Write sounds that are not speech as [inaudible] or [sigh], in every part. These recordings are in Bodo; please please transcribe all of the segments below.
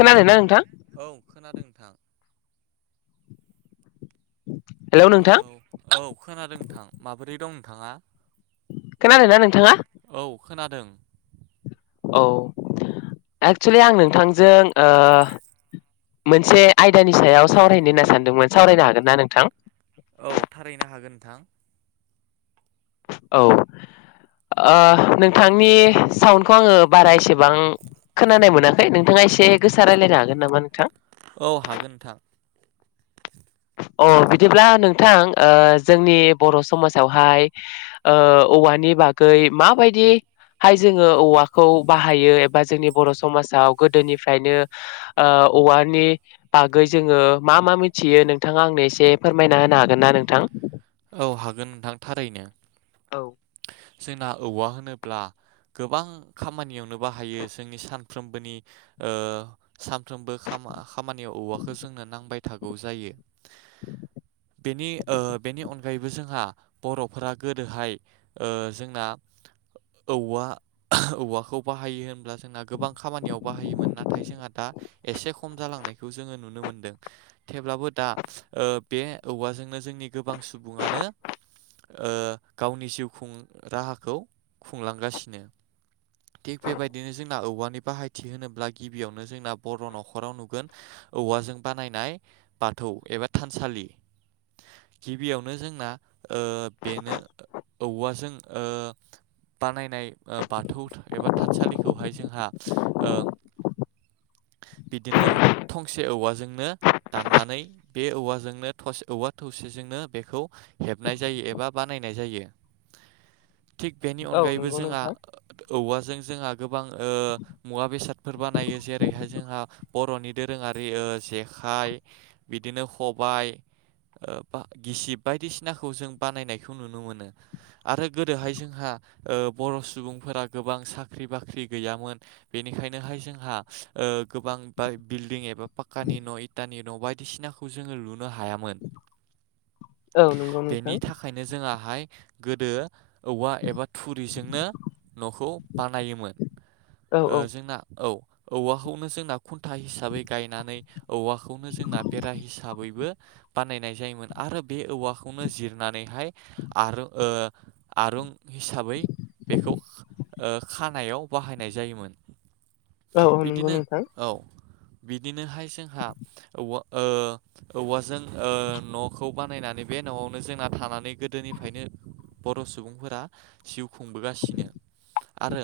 खोनादों ना नोंथां औ खोनादों नोंथां। हेलौ नोंथां औ औ खोनादों नोंथां माबोरै दं नोंथाङा खोनादोंना नोंथाङा औ खोनादों। औ एक्सुुलि आं नोंथांजों ओ मोनसे आयदानि सायाव सावरायनो होनना सानदोंमोन सावरायनो हागोन ना नोंथां औ थारैनो हागोन नोंथां। औ। ओ नोंथांनि साउन्डखौ आङो बारा एसेबां खोनानाय मोनाखै नोंथाङा एसे गोससा रायलायनो हागोन नामा नोंथां औ हागोन नोंथां। अ बिदिब्ला नोंथां ओ जोंनि बर' समाजावहाय ओ औवानि बागै माबायदि हाय जोङो औवाखौ बाहायो एबा जोंनि बर' समाजाव गोदोनिफ्रायनो ओ औवानि बागै जोङो मा मा मिथियो नों थाङा आंनो एसे फोरमायना होनो हागोन ना नोंथां औ हागोन नोंथां थारैनो। औ। जोंना औवा होनोब्ला गोबां खामानियावनो बाहायो जोंनि सानफ्रोमबोनि ओ सानफ्रोमबो खामा-खामानियाव औवाखौ जोंनो नांबाय थागौ जायो। बेनि ओ बेनि अनगायैबो जोंहा बर'फोरा गोदोहाय ओ जोंना औवा औवाखौ बाहायो होनब्ला जोंना गोबां खामानियाव बाहायोमोन नाथाय जोंहा दा एसे खम जालांनायखौ जोङो नुनो मोनदों थेवब्लाबो दा ओ बे औवाजोंनो जोंनि गोबां सुबुङानो ओ गावनि जिउ खुं राहाखौ खुंलांगासिनो। थिग बेबायदिनो जोंना औवानि बाहायथि होनोब्ला गिबियावनो जोंना बर' न'खराव नुगोन। औवाजों बानायनाय बाथौ एबा थानसालि गिबियावनो जोंना ओ बेनो औवाजों ओ बानायनाय ओ बा थौ एबा थानसालिखौहाय जोंहा ओ बिदिनो थंसे औवाजोंनो दाननानै बे औवाजोंनो थस औवा थ' सेजोंनो बेखौ हेबनाय जायो एबा बानायनाय जायो। थिग बेनि औ अनगायैबो नंगौ जोंहा नोंथां औवाजों जोंहा गो बां ओ मुवा बेसादफोर बानायो जेरैहाय जोंहा बर'नि दोरोङारि ओ जेखाइ बिदिनो ख'बाइ ओ बा गिसिब बायदिसिनाखौ जों बानायनायखौ नुनो मोनो। आरो गोदोहाय जोंहा ओ बर' सुबुं फोरा गोबां साख्रि बाख्रि गैयामोन बेनिखायनोहाय जोंहा ओ गोबां बाय बि भिल्डिं एबा पाक्कानि न' इटानि न' बायदिसिनाखौ जोङो लुनो हायामोन। औ नंगौ बेनि नोंथां थाखायनो जोङाहाय गोदो औवा एबा थुरिजोंनो न'खौ बानायोमोन। औ ओ जोंना औ औवाखौनो जोंना खुन्था हिसाबै गायनानै औवाखौनो जोंना बेरा हिसाबैबो बानायनाय जायोमोन आरो बे औवाखौनो जिरनानैहाय आर ओ आरुं हिसाबै बेखौ खा ओ खानायाव बाहायनाय जायोमोन। औ औ नंगौ बिदिनो नोंथां। औ बिदिनोहाय जोंहा औवा ओ औवाजों ओ न'खौ बानायनानै बे न'आवनो जोंना थानानै गोदोनिफायनो बर' सुबुंफोरा जिउ खुंबोगासिनो आरो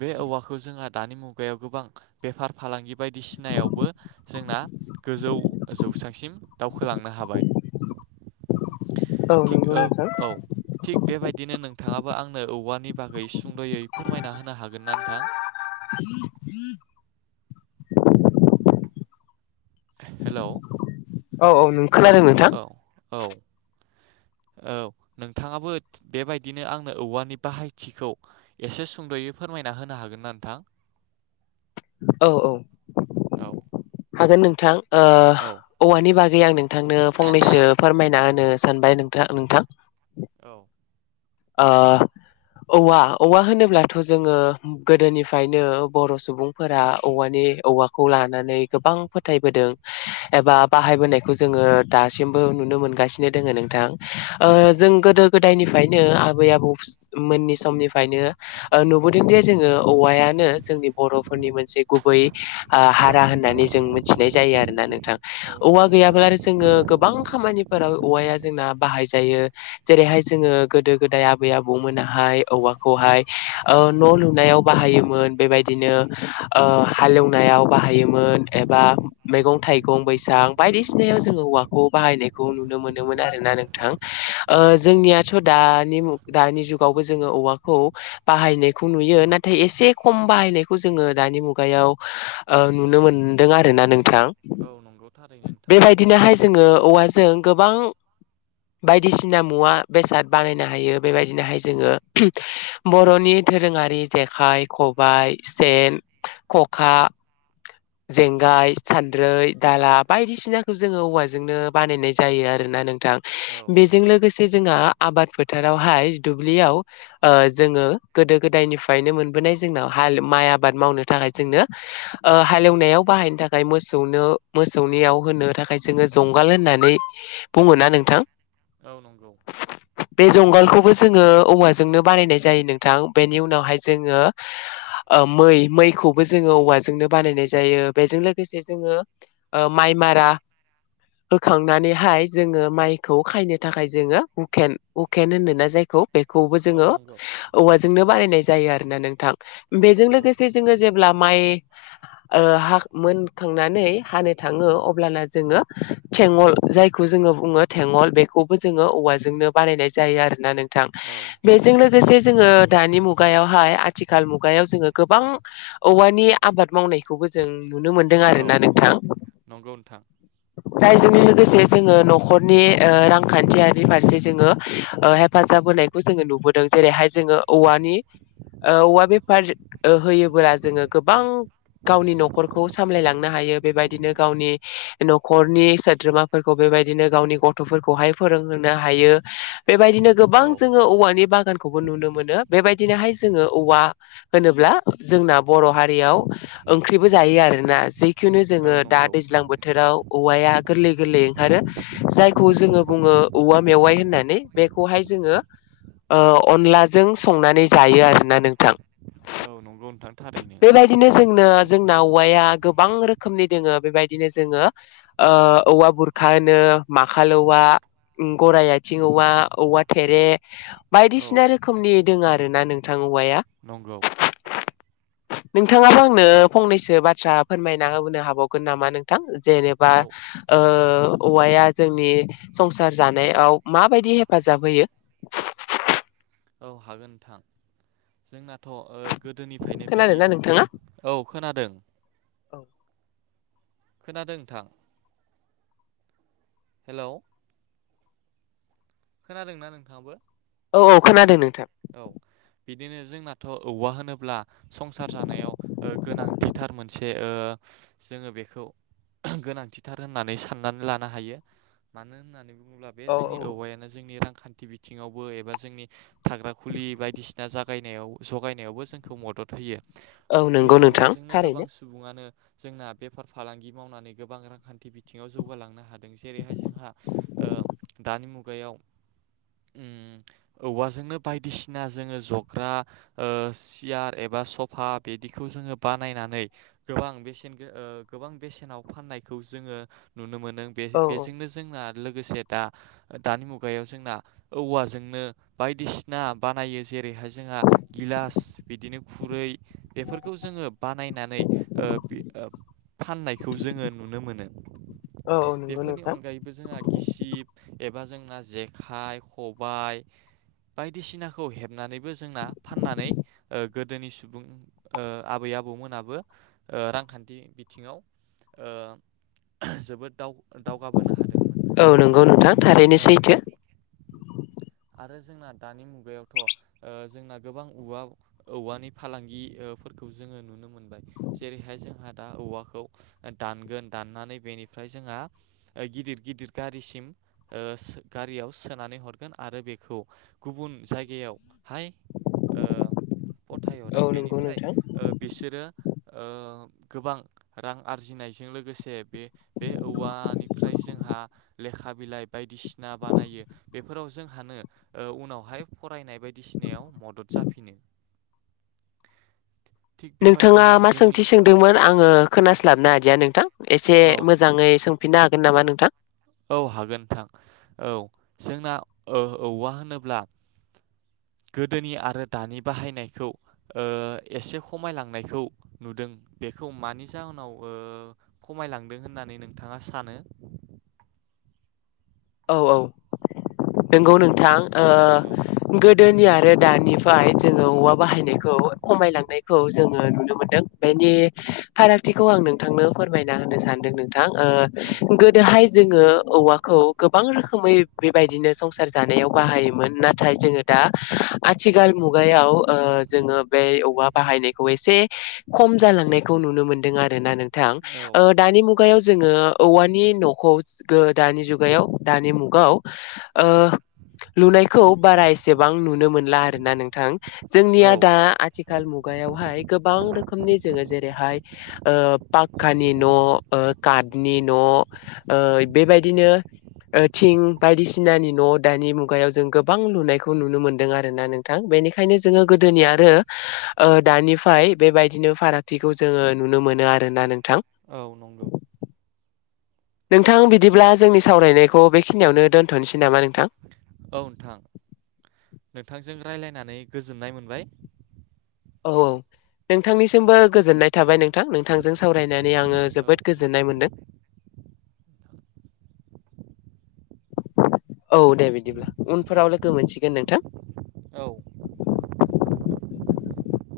बे औवाखौ जोंहा दानि मुगायाव गोबां बेफार फालांगि बायदिसिनायावबो जोंना गोजौ जौसांसिम दावखोलांनो हाबाय औ थिग नंगौ ओ नोंथां औ थिग बेबायदिनो नों थाङाबो आंनो औवानि बागै सुंद'यै फोरमायना होनो हागोन ना नोंथां हेलौ औ औ नों खोनादों नोंथां औ औ औ नोंथाङाबो बेबायदिनो आंनो औवानि बाहायथिखौ एसे सुंद'यै फोरमायना होनो हागोन ना नोंथां औ औ औ हागोन नोंथां ओ औ औवानि बागै आं नों थांनो फंनैसो फोरमायना होनो सानबाय नोंथा नोंथां औ ओ औवा औवा होनोब्लाथ' जोङो गोदोनिफायनो बर' सुबुंफोरा औवानि औवाखौ लानानै गोबां फोथायबोदों एबा बाहाबोनायखौ जोङो दासिमबो नुनो मोनगासिनो दङो नोंथां। ओ औ जों गोदो गोदायनिफाय नो आबै आबौ [unintelligible] मोननि समनिफायनो नुबोदों जे जोङो औवायानो जोंनि बर'फोरनि मोनसे गुबै आ हारा होननानै जों मोन्थिनाय जायो आरोना नोंथां औ औवा नंगौ गैयाब्ला आरो जोङो गोबां खामानिफोराव औवाया जोंना बाहायजायो [unintelligible] जेरैहाय जोङो गोदो गोदाय आबै आबौमोनाहाय औवाखौहाय ओ न' लुनायाव बाहायोमोन बेबायदि दिनो ओ हालएवनायाव बाहायोमोन एबा मेगं थाइगं बैसां बाय दिसिनायाव जों औवाखौ बाहायनायखौ नुनो मोनोन आरोना नोंथां औ ओ नंगौ जोंनिया दानि मु दानि जुगावबो जोङो औवाखौ बाहायनायखौ नुयो नाथाय एसे खम बाहाय नायखौ जोङो दानि मुगायाव ओ नुनो मोनदों आरोना नों थां औ नंगौ थारैनो नोंथां बेबायदिनोहाय जोङो औवा जों गोबां बायदिसिना मुवा बेसाद बानायनो हायो बेबायदिनोहाय जोङो [unintelligible] बर'नि दोरोङारि जेखाइ, ख' बाय, सेन, खखा जेंगाय, सान्द्रै, दाला बायदिसिनाखौ जोङो औवाजोंनो बानायनाय जायो आरो ना नोंथां औ बेजों नंगौ [unintelligible] आबाद फोथारावहाय दुब्लियाव ओ जोङो गोदो गोदायनिफायनो मोनबोनाय जों हाल माइ आबाद मावनो थाखाय जोंनो ओ हालेवनायाव बाहायनो थाखाय मोसौनो मोस गोदायाव [unintelligible] होनो थाखाय जोङो जंगाल होननानै बुङोना नोंथां औ नंगौ स बे जंगालखौबो जोङो औवाजोंनो बानायनाय जायो नोंथां बेनि उनावहाय जोङो ओ मै मैखौबो जोङो औवाजोंनो बानायनाय जायो बेजों लोगोसे जोङो ओ माइ मारा होखांनानैहाय जोङो माइखौ खायनो थाखाय जोङो उकेन उकेन होनो ना जायखौ बेखौबो औ जोङो नंगौ औवाजोंनो बानायनाय जायो आरोना नोंथां बेजों नंगौ लोगोसे नोंथां जोङो जेब्ला माइ [inaudible] ओ हा मोनखांनानै हानो थाङो अब्लाना जोङो थेंगल जायखौ जों ङो बुङो थेेंगल बेखौबो जोङो औवाज जों नो बानायनाय जायो आरोना नोंथां औ बेजों नंगौ लोगोसे जोङो दानि मुगायावहाय आथिखाल मुगायाव जोङो गोबां औवानि आबाद मावनायखौबो जों नुनो मोनदों औ आरोना नोंथां। नंगौ नोंथां जायजोंजों लोगोसे जोङो न'खरनि ओ रांखान्थियारि फारसे जोङो ओ हेफाजाब होनायखौ जोङो नुबोदों जेरैहाय जोङो औवानि औवा बेफार होयोब्ला जोङो गोबां‌ गावनि न'खरखौ सामलायलांनो हायो बेबायदिनो गावनि न'खरनि सोद्रोमाफोरखौ बे बेबायदिनो गावनि गथ'फोरखौहाय फोरोंहोनो हायो। बेबायदिनो गोबां औ जोङो औवानि बागानखौबो नुनो मोनो बेबायदि बिदिनोहाय जोङो औवा होनोब्ला जोंना बर' हारियाव ओंख्रिबो जायो आरोना जै खिनु औ जोङो दा नंगौ दैज्लां बोथोराव औवाया गोरलै गोरलै ओंखारो जायखौ जोङो बुङो औवा मेवाय। होननानै बेखौहाय जोङो ओ अनलाजों संनानै जायो आरोना नोंथां। औ नंगौ नोंथां थारैनो। बेबायदिनो जोंनो जोंना औवाया गोबां रोखोमनि दोङो बेबायदिनो जोङो ओ औवा बुरखा माखालौवा गराय आथिं औवा औवा थेरे औ बायदिसिना रोखोमनि दोङो आरोना नोंथां औवाया। नंगौ। नोंथाङाबो आंनो फंनैसो बाथ्रा फोरमायना होनो हाबावगोन नामा नोंथां? जेनेबा औ ओ औवाया जोंनि संसार जानायाव माबायदि हेफाजाब होयो? औ हागोन नोंथां जोंना। थ' ओ गोदोनिफ्रायनो बिदि खोनादोंना नोंथाङा [inaudible] खोनादों औ नोंथां हेल'? खोनादोंना नोंथाङाबो? औ औ खोनादों नोंथां। औ बिदिनो जोंनाथ' औवा होनोब्ला संसार जानायाव ओ गोनांथिथार मोनसे ओ जोङो बेखौ गोनांथिथार होननानै साननानै लानो हायो मानो होननानै बुङोब्ला बे औ जोंनि औ औवायानो जोंनि रांखान्थि बिथिङावबो एबा जोंनि थाग्रा खुलि बायदिसिना जागायनायाव जगायनायावबो जोंखौ मदद होयो। औ बे नंगौ नोंथां औवाजोंनो गोबां थारैनो सुबुङानो जोंना बेफार फालांगि मावनानै गोबां रांखान्थि बिथिङाव जौगालांनो हादों जेरैहाय जोंहा ओ दानि मुगायाव उम औवाजोंनो बायदिसिना जोङो जग्रा ओ सियार एबा सफा बिदिखौ जोङो बानायनानै गोबां बेसेन ओ गोबां बेसेनाव फाननायखौ जोङो नुनो मोन नों बे औ बेजोंनो जोंना लोगोसे दा दानि मुगायाव जोंना औवाजोंनो बायदिसिना ना बानायो जे ओरैहाय जोंहा गिलास बिदिनो खुरै बेफोरखौ जोङो बानायनानै ओ बे फाननायखौ जोङो नुनो मोनो औ औ नंगौ बेफोरनि नोंथां अनगायैबो जोंहा गिसिब एबा जोंना जेखाइ खबाय बायदिसिनाखौ हेबनानैबो जोंना फाननानै ओ गोदोनि सुबुं ओ आबै आबौ आबौमोनाबो ओ रांखान्थि बिथिङाव ओ जोबोद दाव दावगाबोनो हादोंमोन औ नंगौ आरो नोंथां थारैनो औ सैथो आरो जोंना दानि मुगायावथ' ओ जोंना गोबां औवा औवानि फालांगिफोरखौ जोङो नुनो नुनो मोनबाय जेरैहाय जोंहा दा औवाखौ दानगोन दाननानै बेनिफ्राय जोंहा गिदिर गिदिर गारिसिम ओ गारियाव सोनानै हरगोन आरो बेखौ गुबुन जायगायावहाय ओ फथायहरो औ नंगौ बेनिफ्राय नोंथां ओ बिसोरो ओ गोबां रां आरजिनायजों लोगोसे बे बे औवानिफ्राय जोंहा लेखा बिलाइ बायदिसिना बानायो बेफोराव जोंहानो उनावहाय फरायनाय बायदिसिनायाव मदद जाफिनो थिग नोंथाङा बेबायदिनो मा जोंनि सोंथि सोंदोंमोन आङो खोनास्लाबनो हादिया नोंथां एसे औ मोजाङै सोंफिननो हागोन नामा नोंथां औ हागोन नोंथां औ जोंना औवा होनोब्ला [inaudible] गोदोनि आरो दानि बाहायनायखौ एसे खमायलांनायखौ नुदों बे बेखौ मानि जाहोनाव खमायलांदों होननानै नोंथाङा सानो औ औ नंगौ नोंथां औ गोदोनि आरो दानिफ्राय जोङो औवा बाहायनायखौ खमायलांनायखौ जोङो नुनो मोनदों बे नि फारागथिखौ आं नोंथांनो फोरमायना होनो सानदों नोंथां औ गोदोहाय जोङो औवाखौ गोबां रोखोमै बेबायदिनो संसार जानायाव बाहायोमोन नाथाय जोङो दा आथिखाल मुगायाव जोङो बे औवा बाहायनायखौ एसे खम जालांनायखौ नुनो मोनदों आरो ना नोंथां औ दानि मुगायाव जोङो औवानि न'खौ दानि जुग मुगायाव दानि मुगाव लुनायखौ बारा एसेबां नुनो मोनला आरो ना नोंथां औ जोंनिया दा आथिखाल मुगायावहाय गोबां रोखोमनि जोङो जेरैहाय पाक्कानि न' काटनि न' बेबायदिनो थिं बायदिसिनानि न' दानि मुगायाव जों गोबां लुनायखौ नुनो मोनदों आरोना नोंथां बेनिखायनो ओंखायनो जोङो गोदोनि आरो दानिफ्राय बेबायदिनो फारागथिखौ जोङो नुनो मोनो आरोना नोंथां औ नंगौ नोंथां बिदिब्ला जोंनि सावरायनायखौ बेखिनियावनो दोन्थ'नोसै नामा नों औ नोंथां नोंथांजों राय्लायनानै गोजोननाय मोनबाय औ औ नोंथांनिसिमबो गोजोननाय थाबाय नोंथां नोंथांजों सावरायन नानै आङो औ जोबोद गोजोननाय मोन्दों औ दे बिदिब्ला उनफोराव नोंथां लोगो मोनसिगोन नोंथां औ [inaudible]